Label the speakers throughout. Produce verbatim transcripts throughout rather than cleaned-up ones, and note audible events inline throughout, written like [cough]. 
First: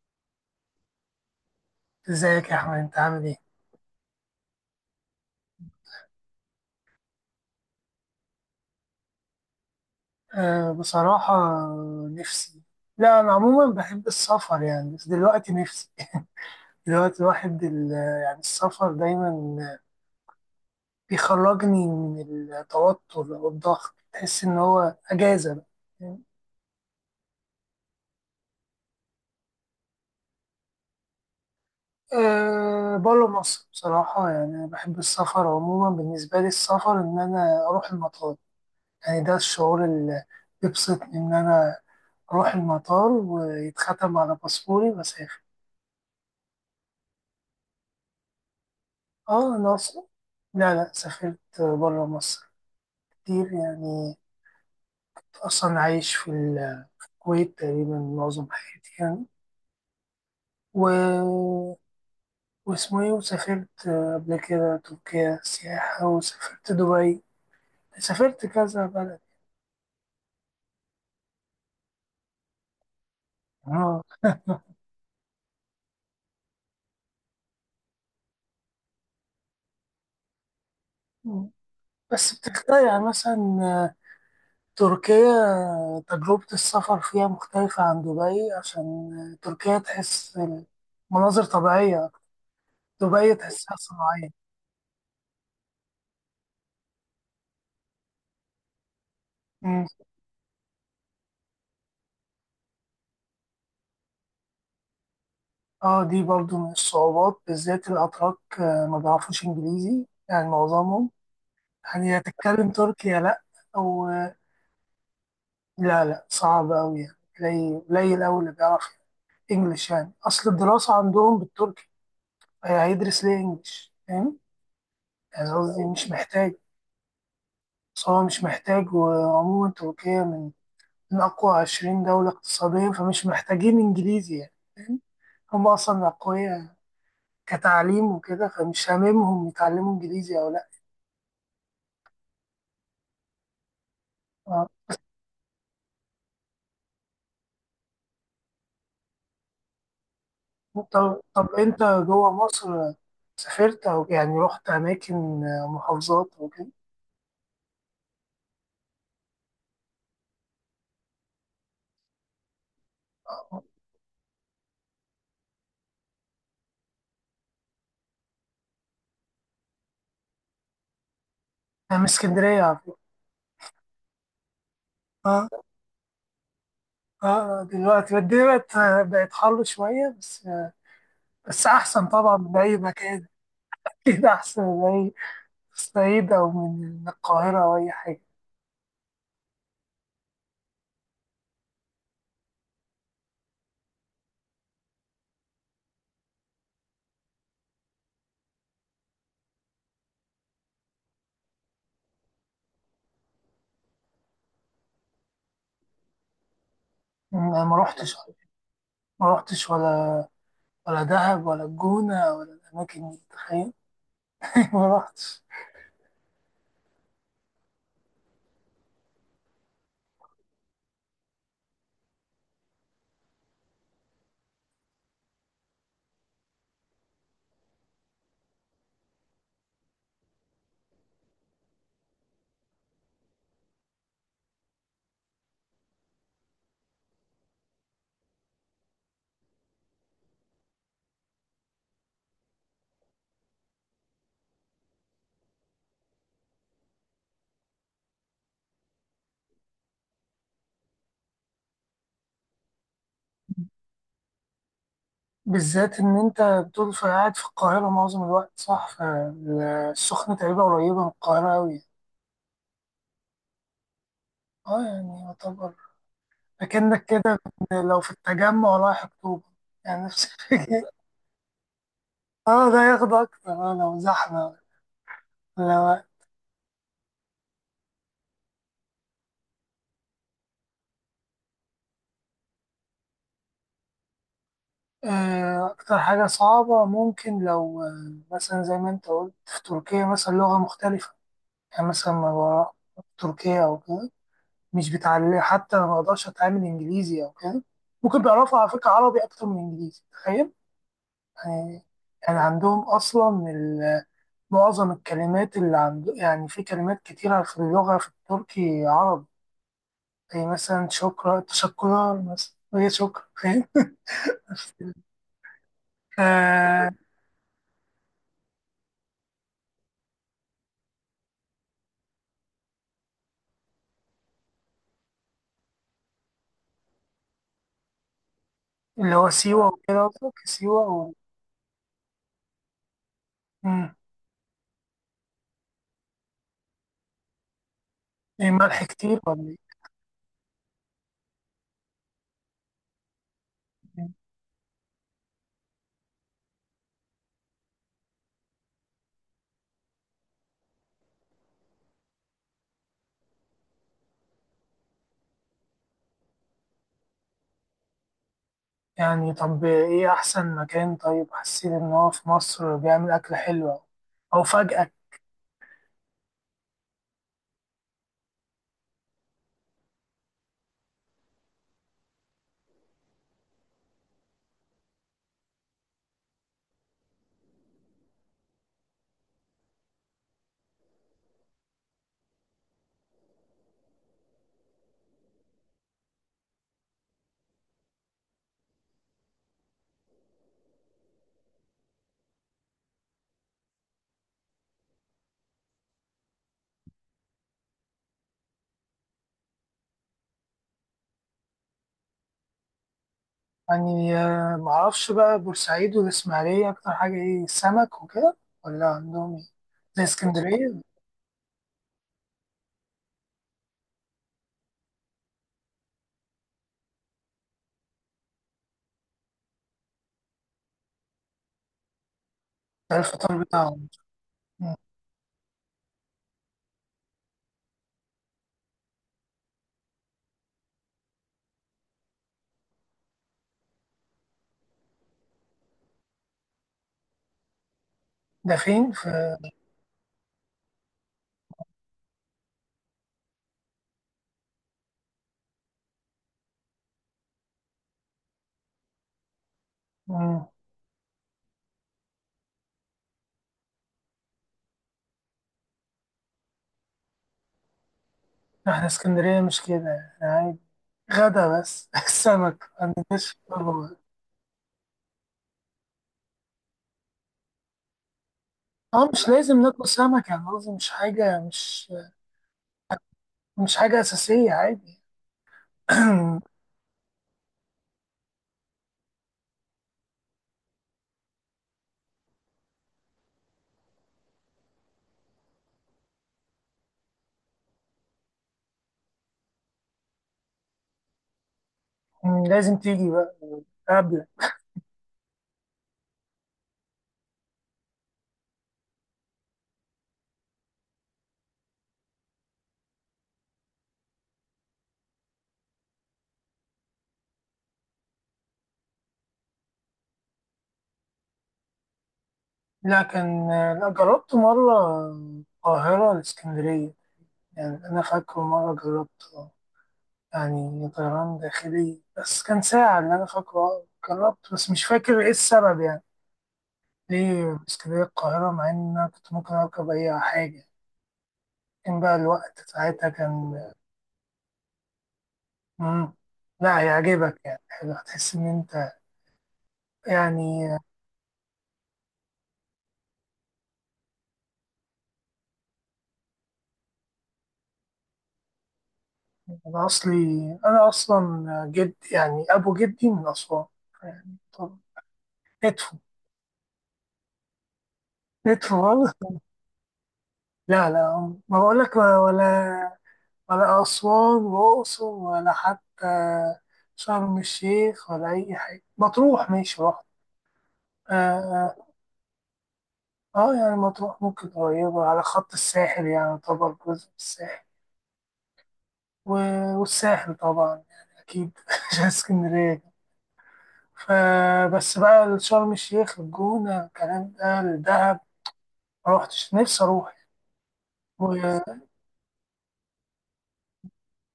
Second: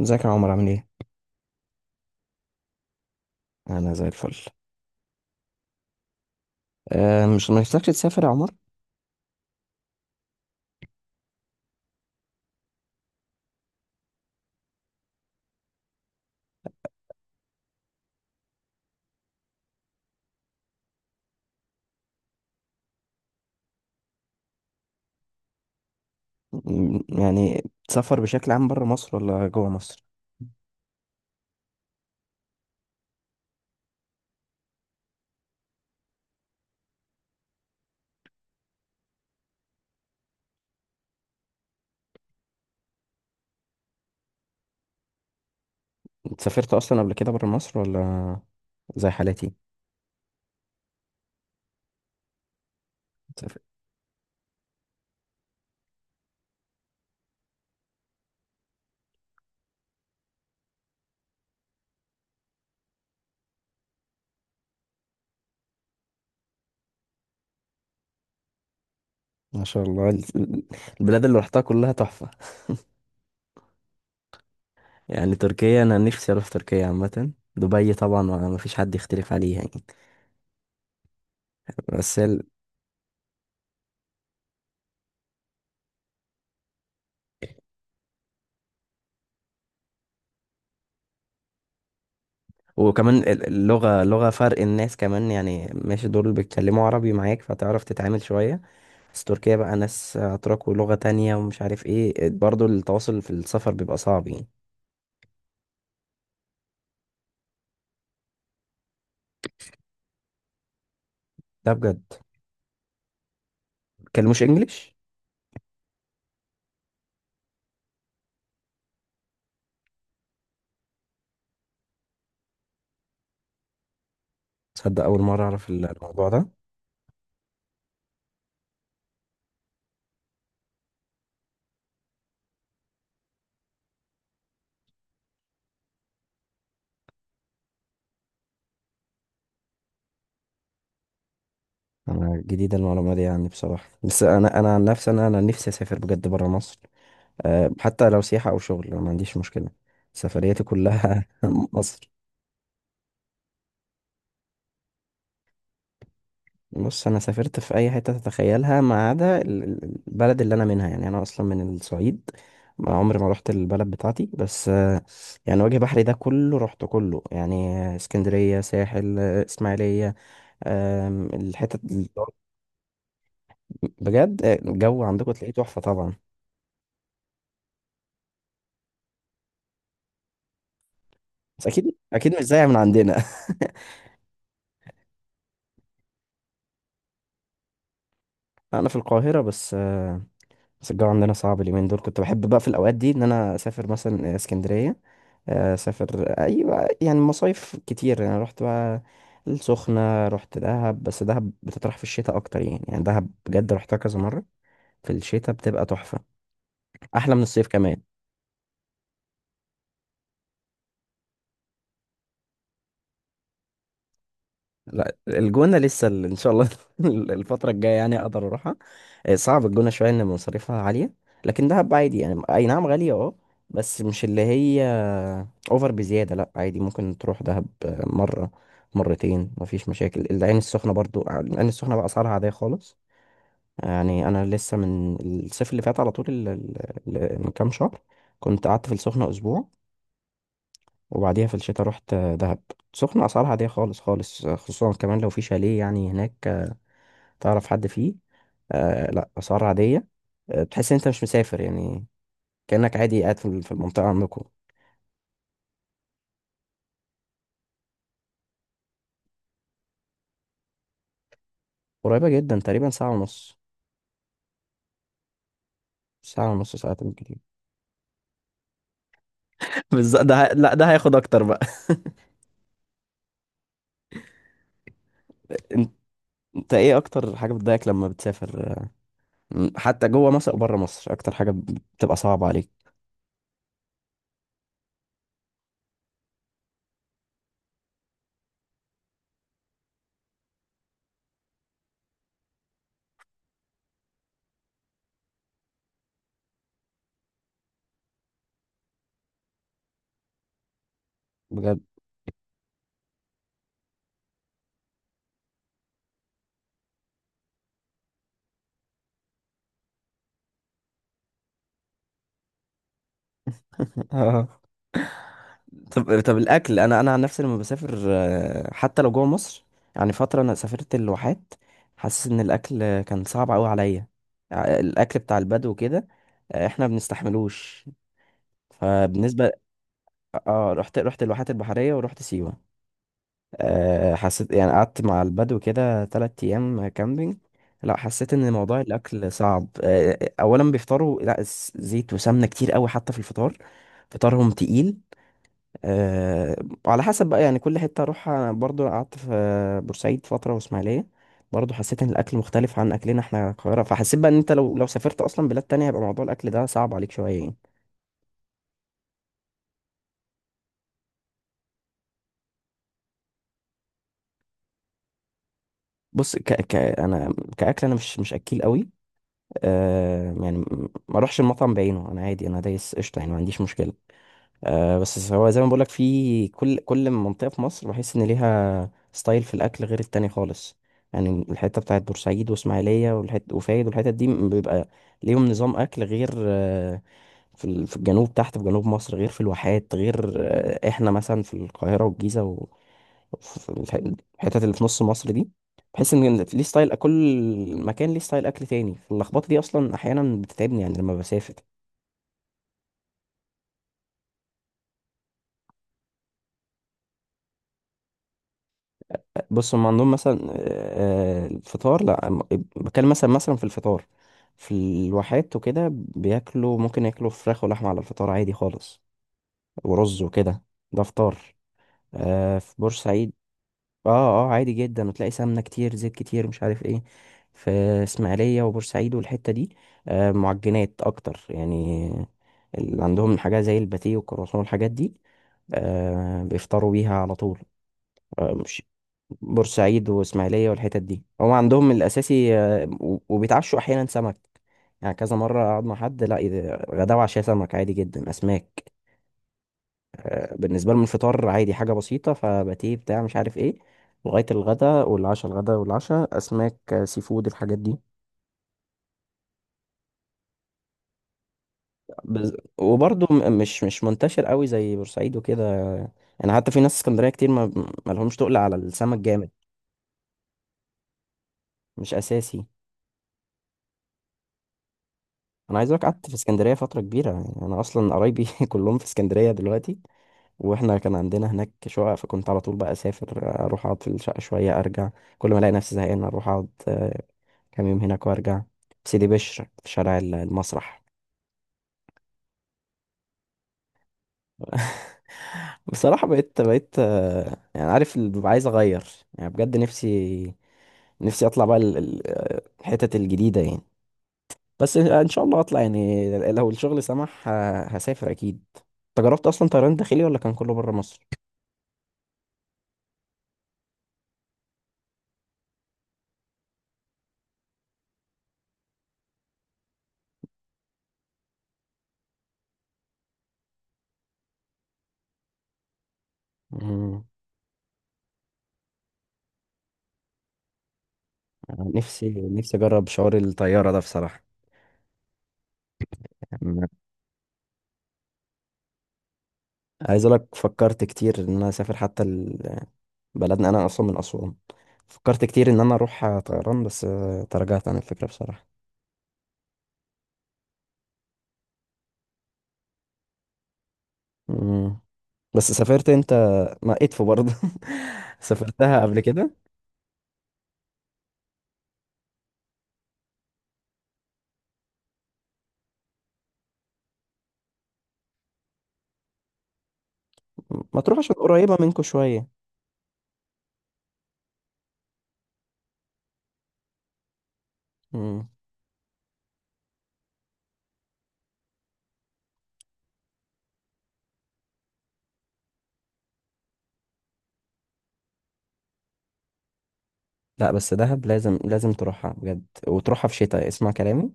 Speaker 1: ازيك يا عمر عامل ايه؟
Speaker 2: ازيك يا احمد، انت عامل ايه؟
Speaker 1: انا زي الفل. أه مش نفسكش تسافر يا عمر؟
Speaker 2: أه، بصراحة. نفسي. لا، انا عموما بحب السفر يعني، بس دلوقتي نفسي. دلوقتي الواحد ال- يعني السفر دايما بيخرجني من التوتر او الضغط، تحس ان هو اجازة بقى.
Speaker 1: م- يعني تسافر بشكل عام بره مصر ولا جوه مصر؟
Speaker 2: أه، بره مصر بصراحة. يعني أنا بحب السفر عموما، بالنسبة لي السفر إن أنا أروح المطار. يعني ده الشعور اللي بيبسطني، إن أنا أروح المطار ويتختم على باسبوري وأسافر.
Speaker 1: انت سافرت اصلا قبل كده بره مصر ولا زي حالاتي؟
Speaker 2: اه، الأقصر. لا، لا، سافرت برا مصر كتير
Speaker 1: سافرت.
Speaker 2: يعني. كنت أصلا عايش في الكويت تقريبا معظم حياتي يعني. و... واسمه ايه، وسافرت قبل كده تركيا سياحة، وسافرت دبي. سافرت كذا بلد.
Speaker 1: ما شاء الله ال- ال- البلاد اللي رحتها كلها تحفة.
Speaker 2: اه،
Speaker 1: [laughs] يعني تركيا انا نفسي اروح تركيا، عامة دبي طبعا ما ما فيش حد يختلف عليها يعني. بس
Speaker 2: بس
Speaker 1: ال...
Speaker 2: بتختلف يعني، مثلا تركيا تجربة السفر فيها مختلفة عن دبي، عشان تركيا تحس مناظر طبيعية.
Speaker 1: وكمان
Speaker 2: دبي
Speaker 1: ال-
Speaker 2: تحسها
Speaker 1: اللغة
Speaker 2: صناعية.
Speaker 1: لغة فرق الناس كمان، يعني ماشي دول بيتكلموا عربي معاك فتعرف تتعامل شوية. بس تركيا بقى ناس أتراك ولغة تانية ومش عارف ايه، برضو التواصل في السفر بيبقى صعب يعني.
Speaker 2: اه، دي برضو من الصعوبات، بالذات الأتراك، آه، ما بيعرفوش إنجليزي يعني معظمهم.
Speaker 1: ده بجد.
Speaker 2: يعني يا تتكلم تركي يا لأ، أو آه،
Speaker 1: مبيتكلموش انجليش؟
Speaker 2: لا، لا، صعب أوي يعني. قليل قليل أوي اللي بيعرف إنجليش، يعني أصل الدراسة عندهم بالتركي. هي- هيدرس ليه إنجليش، فاهم؟
Speaker 1: تصدق أول مرة
Speaker 2: يعني
Speaker 1: أعرف
Speaker 2: قصدي مش
Speaker 1: الموضوع ده.
Speaker 2: محتاج. بس هو مش محتاج، وعموما تركيا من من أقوى عشرين دولة اقتصاديا، فمش محتاجين إنجليزي، يعني فاهم. هم أصلا أقوياء كتعليم وكده، فمش هاممهم يتعلموا إنجليزي أو لأ.
Speaker 1: أنا جديدة المعلومة دي يعني بصراحة، بس أنا أنا عن نفسي أنا أنا نفسي أسافر بجد برا مصر. أه، حتى لو سياحة أو شغل أنا ما عنديش مشكلة. سفرياتي
Speaker 2: طب،
Speaker 1: كلها
Speaker 2: طب،
Speaker 1: [laughs]
Speaker 2: انت
Speaker 1: مصر.
Speaker 2: جوه مصر سافرت، او يعني رحت اماكن، محافظات وكده؟
Speaker 1: بص، أنا سافرت في أي حتة تتخيلها، ما عدا ال- ال- البلد اللي أنا منها، يعني أنا أصلا من الصعيد. ما عمري ما رحت البلد بتاعتي، بس يعني وجه بحري ده كله رحت كله يعني. اسكندرية، ساحل، اسماعيلية. آم، الحتت
Speaker 2: انا من
Speaker 1: اللي-
Speaker 2: اسكندريه على فكره.
Speaker 1: بجد آه، الجو عندكم
Speaker 2: اه،
Speaker 1: تلاقيه تحفة طبعا.
Speaker 2: اه، دلوقتي الدنيا بقت بقت حر شويه بس.
Speaker 1: بس
Speaker 2: بس
Speaker 1: اكيد
Speaker 2: احسن
Speaker 1: اكيد
Speaker 2: طبعا
Speaker 1: مش
Speaker 2: من
Speaker 1: زي من
Speaker 2: اي
Speaker 1: عندنا.
Speaker 2: مكان. [laughs]
Speaker 1: [laughs]
Speaker 2: اكيد احسن من اي الصعيد او من القاهره او اي حاجه.
Speaker 1: انا في القاهرة بس آه، بس الجو عندنا صعب اليومين دول، كنت بحب بقى في الاوقات دي ان انا اسافر مثلا اسكندرية. آه، اسافر، ايوه، يعني مصايف كتير، يعني رحت بقى السخنة، رحت دهب. بس دهب بتطرح في الشتاء اكتر يعني يعني دهب بجد رحتها كذا مرة. في الشتاء بتبقى تحفة، احلى من
Speaker 2: انا
Speaker 1: الصيف
Speaker 2: ما
Speaker 1: كمان.
Speaker 2: رحتش ما رحتش ولا ولا دهب ولا الجونه ولا الاماكن دي، تخيل. [laughs] ما
Speaker 1: لا
Speaker 2: رحتش.
Speaker 1: الجونة لسه ال- ان شاء الله [laughs] الفترة الجاية يعني اقدر اروحها. آه، صعب الجونة شوية ان مصاريفها عالية، لكن دهب عادي. يعني اي نعم غالية اه، بس مش اللي هي اوفر بزيادة، لا عادي ممكن تروح دهب آه، مرة، مرتين، مفيش مشاكل. العين السخنة برضو، العين السخنة بقى اسعارها عادية خالص. يعني انا لسه من الصيف اللي فات على طول ال- ال- ال- من كام شهر كنت قعدت في السخنة اسبوع، وبعديها في الشتاء رحت آه، دهب. سخنة أسعارها عادية خالص خالص، خصوصا كمان لو في شاليه يعني هناك تعرف حد فيه. آه لا، أسعار عادية. آه تحس إن أنت مش مسافر يعني كأنك عادي قاعد في ال- في المنطقة عندكم.
Speaker 2: بالذات إن أنت بتقول في قاعد في القاهرة معظم الوقت، صح؟ فالسخنة تقريبا قريبة من القاهرة أوي.
Speaker 1: قريبة جدا، تقريبا ساعة ونص.
Speaker 2: أه، يعني يعتبر
Speaker 1: ساعة ونص،
Speaker 2: أكنك
Speaker 1: ساعتين كتير.
Speaker 2: كده لو في التجمع رايح أكتوبر.
Speaker 1: [laughs]
Speaker 2: يعني
Speaker 1: بالظبط،
Speaker 2: نفس
Speaker 1: ده ه...
Speaker 2: الفكرة.
Speaker 1: لا ده هياخد اكتر بقى.
Speaker 2: أه، ده ياخد أكتر، أه لو زحمة،
Speaker 1: [laughs] انت
Speaker 2: لو
Speaker 1: انت ايه اكتر حاجه بتضايقك لما بتسافر؟ م- حتى جوه مصر او بره مصر، اكتر حاجه بتبقى صعبه عليك؟
Speaker 2: آه، أكتر حاجة صعبة، ممكن لو آه، مثلا زي ما أنت قلت في تركيا، مثلا لغة مختلفة. يعني مثلا ما بروح تركيا أو كده، مش بتعلم، حتى أنا ما أقدرش أتعامل إنجليزي أو كده. ممكن بيعرفوا على فكرة عربي أكتر من إنجليزي، تخيل يعني.
Speaker 1: بجد.
Speaker 2: يعني عندهم أصلا ال- معظم الكلمات اللي عند، يعني في كلمات كتيرة في اللغة، في التركي عربي. زي مثلا شكرا تشكرا، مثلا وهي شكرا، فاهم.
Speaker 1: [laughs]
Speaker 2: [laughs]
Speaker 1: طب طب الاكل.
Speaker 2: آه.
Speaker 1: انا انا عن نفسي لما بسافر آه، حتى لو جوه مصر، يعني فتره انا سافرت الواحات، حاسس ان الاكل كان صعب قوي عليا. ع- الاكل بتاع البدو كده آه، احنا بنستحملوش.
Speaker 2: اللي هو
Speaker 1: فبالنسبه،
Speaker 2: سيوة وكده، قصدك
Speaker 1: اه،
Speaker 2: سيوة
Speaker 1: رحت
Speaker 2: و...
Speaker 1: رحت الواحات البحريه ورحت سيوه.
Speaker 2: مم.
Speaker 1: آه، حسيت يعني قعدت مع البدو كده تلات ايام كامبينج. لا حسيت
Speaker 2: إيه،
Speaker 1: ان موضوع
Speaker 2: ملح كتير
Speaker 1: الاكل
Speaker 2: ولا
Speaker 1: صعب. آه، اولا بيفطروا، لا س- زيت وسمنه كتير قوي حتى في الفطار.
Speaker 2: إيه؟
Speaker 1: فطارهم تقيل. أه، على حسب بقى، يعني كل حتة أروحها، أنا برضو قعدت في بورسعيد فترة وإسماعيلية، برضو حسيت إن الأكل مختلف عن أكلنا إحنا القاهرة، فحسيت بقى إن أنت لو لو سافرت أصلا بلاد تانية هيبقى موضوع الأكل ده صعب عليك شوية يعني.
Speaker 2: يعني طب إيه أحسن مكان؟ طيب حسيت إن هو في مصر بيعمل أكل حلو، أو أو فجأة؟
Speaker 1: بص، ك ك أنا كأكل أنا مش مش أكيل قوي. أه يعني، م- ما أروحش المطعم بعينه، أنا عادي، أنا دايس قشطة يعني ما عنديش مشكلة. آه بس هو زي ما بقولك في كل كل منطقة في مصر بحس إن ليها ستايل في الأكل غير التاني خالص. يعني الحتة بتاعت بورسعيد وإسماعيلية والحت وفايد والحتت دي بيبقى ليهم نظام أكل غير. آه في ال- في الجنوب تحت، في جنوب مصر غير، في الواحات غير. آه إحنا مثلا في القاهرة والجيزة و- وفي الح- الحتت اللي في نص مصر دي، بحس إن ليه ستايل، كل مكان ليه ستايل أكل تاني. اللخبطة دي أصلا أحيانا بتتعبني يعني لما بسافر.
Speaker 2: يعني، آه، معرفش بقى، بورسعيد والإسماعيلية أكتر حاجة إيه، سمك وكده، ولا عندهم إيه؟
Speaker 1: بص هم
Speaker 2: زي
Speaker 1: عندهم مثلا
Speaker 2: اسكندرية؟
Speaker 1: آه، آه، الفطار، لا أم- بتكلم مثلا مثلا في الفطار في الواحات وكده بياكلوا، ممكن ياكلوا فراخ ولحمة على الفطار عادي خالص ورز وكده. ده فطار. آه، في
Speaker 2: ده
Speaker 1: بورسعيد.
Speaker 2: الفطار بتاعهم؟
Speaker 1: اه. اه، عادي
Speaker 2: مم.
Speaker 1: جدا، وتلاقي سمنة كتير زيت كتير مش عارف ايه. في اسماعيلية وبورسعيد والحتة دي آه، معجنات اكتر يعني، اللي عندهم حاجة زي الباتيه والكرواسون والحاجات دي آه، بيفطروا بيها على طول.
Speaker 2: ده فين في.
Speaker 1: بورسعيد واسماعيليه والحتت دي هم عندهم من الاساسي، آه، و- وبيتعشوا احيانا سمك، يعني كذا مره اقعد مع حد، لا إذا- غدا وعشاء سمك عادي جدا، اسماك.
Speaker 2: مم.
Speaker 1: آه، بالنسبه لهم الفطار عادي حاجه بسيطه، فباتيه بتاع مش عارف ايه. لغايه الغدا والعشاء، الغدا والعشاء اسماك آه، سي فود الحاجات دي.
Speaker 2: إحنا اسكندرية مش كده، إحنا عادي، غدا بس [laughs]
Speaker 1: بز...
Speaker 2: السمك.
Speaker 1: وبرضه
Speaker 2: مش.
Speaker 1: م- مش مش منتشر قوي زي بورسعيد وكده. يعني حتى في ناس اسكندريه كتير ما ما لهمش تقل على
Speaker 2: اه،
Speaker 1: السمك
Speaker 2: مش
Speaker 1: جامد،
Speaker 2: لازم ناكل سمك، يعني قصدي مش حاجة، مش
Speaker 1: مش اساسي.
Speaker 2: مش حاجة أساسية، عادي.
Speaker 1: انا عايز اقولك، قعدت في
Speaker 2: [clears throat]
Speaker 1: اسكندريه فتره كبيره، يعني انا اصلا قرايبي [laughs] كلهم في اسكندريه دلوقتي. واحنا كان عندنا هناك شقق، فكنت على طول بقى اسافر اروح اقعد في الشقه شويه ارجع، كل ما الاقي نفسي زهقان اروح اقعد آه، كام يوم هناك وارجع. في سيدي بشر في شارع ال- المسرح.
Speaker 2: مم، لازم تيجي بقى قبل.
Speaker 1: [laughs] بصراحه بقيت بقيت آه، يعني عارف اللي ببقى عايز اغير، يعني بجد نفسي نفسي اطلع بقى ال- ال- آه، الحتت الجديده يعني. بس ان شاء الله هطلع، يعني لو الشغل سمح ه- هسافر اكيد. انت جربت اصلا طيران داخلي ولا كان كله بره مصر؟
Speaker 2: لا، كان. لا، جربت مرة القاهرة الإسكندرية. يعني أنا فاكره مرة جربت، آه، يعني طيران داخلي، بس كان ساعة اللي أنا فاكره، آه، جربت، بس مش فاكر إيه السبب، يعني
Speaker 1: مم.
Speaker 2: ليه اسكندرية القاهرة، مع إن أنا كنت ممكن أركب أي حاجة.
Speaker 1: أنا
Speaker 2: كان بقى
Speaker 1: نفسي
Speaker 2: الوقت
Speaker 1: نفسي اجرب
Speaker 2: ساعتها
Speaker 1: شعور
Speaker 2: كان.
Speaker 1: الطياره ده بصراحه.
Speaker 2: مم. لا،
Speaker 1: مم.
Speaker 2: هيعجبك، يعني حلو، هتحس إن أنت.
Speaker 1: عايز اقول لك،
Speaker 2: يعني
Speaker 1: فكرت كتير ان انا اسافر حتى ال- بلدنا، انا اصلا من اسوان، فكرت كتير ان انا اروح طيران بس آه، تراجعت عن الفكره بصراحه.
Speaker 2: أنا أصلي، أنا أصلا جد يعني أبو جدي من أسوان. يعني طب
Speaker 1: مم. بس
Speaker 2: ندفو
Speaker 1: سافرت انت ما ادفو برضه؟ [laughs]
Speaker 2: ندفو
Speaker 1: سافرتها
Speaker 2: والله.
Speaker 1: قبل كده،
Speaker 2: لا، لا، ما بقولك، ولا ولا أسوان وأقصر، ولا حتى شرم الشيخ، ولا أي حاجة. مطروح ماشي رحت.
Speaker 1: ما
Speaker 2: آه،
Speaker 1: تروح عشان قريبه
Speaker 2: آه،
Speaker 1: منكم شويه.
Speaker 2: آه يعني مطروح ممكن قريبة على خط الساحل، يعني طبعا جزء من الساحل.
Speaker 1: مم.
Speaker 2: و- والساحل طبعا، يعني أكيد [laughs] عشان اسكندرية. فبس بقى شرم الشيخ، الجونة، الكلام ده، الدهب ما روحتش، نفسي أروح.
Speaker 1: لا بس دهب لازم
Speaker 2: و-
Speaker 1: لازم تروحها بجد، وتروحها في شتاء، اسمع كلامي.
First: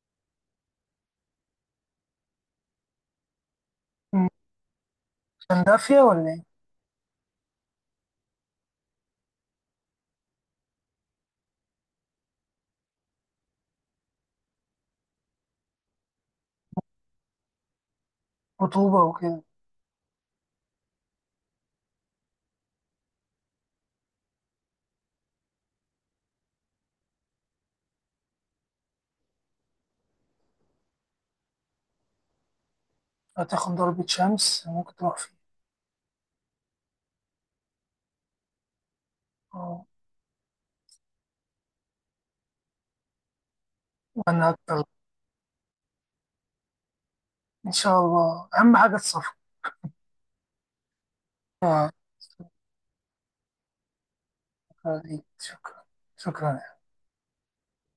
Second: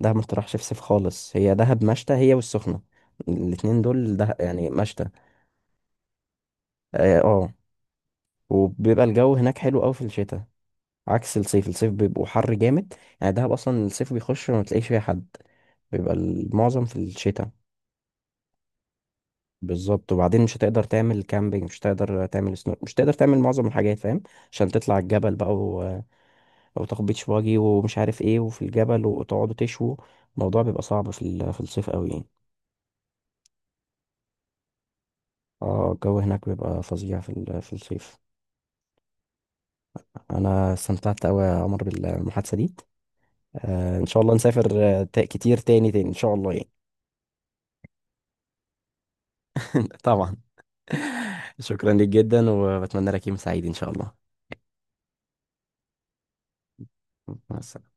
Speaker 1: دهب ما تروحش في صيف خالص، هي دهب مشتى، هي والسخنة الاتنين دول ده يعني مشتى.
Speaker 2: كان دافية ولا إيه؟
Speaker 1: اه، آه. وبيبقى الجو هناك حلو قوي في الشتاء، عكس الصيف. الصيف بيبقوا حر جامد. يعني دهب اصلا الصيف بيخش ما تلاقيش فيها حد، بيبقى المعظم في الشتاء.
Speaker 2: رطوبة وكده.
Speaker 1: بالظبط. وبعدين مش هتقدر تعمل كامبينج، مش هتقدر تعمل سنو، مش هتقدر تعمل معظم الحاجات فاهم، عشان تطلع الجبل بقى او تاخد بيتش باجي ومش عارف ايه وفي الجبل وتقعدوا تشوا. الموضوع بيبقى صعب في ال- في الصيف قوي يعني.
Speaker 2: هتاخد ضربة شمس، ممكن تروح فيه.
Speaker 1: اه الجو هناك بيبقى فظيع في ال- في الصيف.
Speaker 2: آه،
Speaker 1: انا استمتعت قوي يا عمر بالمحادثة دي. آه ان شاء الله
Speaker 2: وأنا
Speaker 1: نسافر
Speaker 2: أكتر.
Speaker 1: آه، تا- كتير تاني تاني ان شاء الله يعني.
Speaker 2: إن شاء الله، أهم حاجة السفر.
Speaker 1: [laughs] طبعا. [laughs] شكرا
Speaker 2: آه،
Speaker 1: ليك جدا، وبتمنى لك يوم سعيد ان شاء الله.
Speaker 2: شكرا ليك، شكرا، شكرا.
Speaker 1: مع السلامة.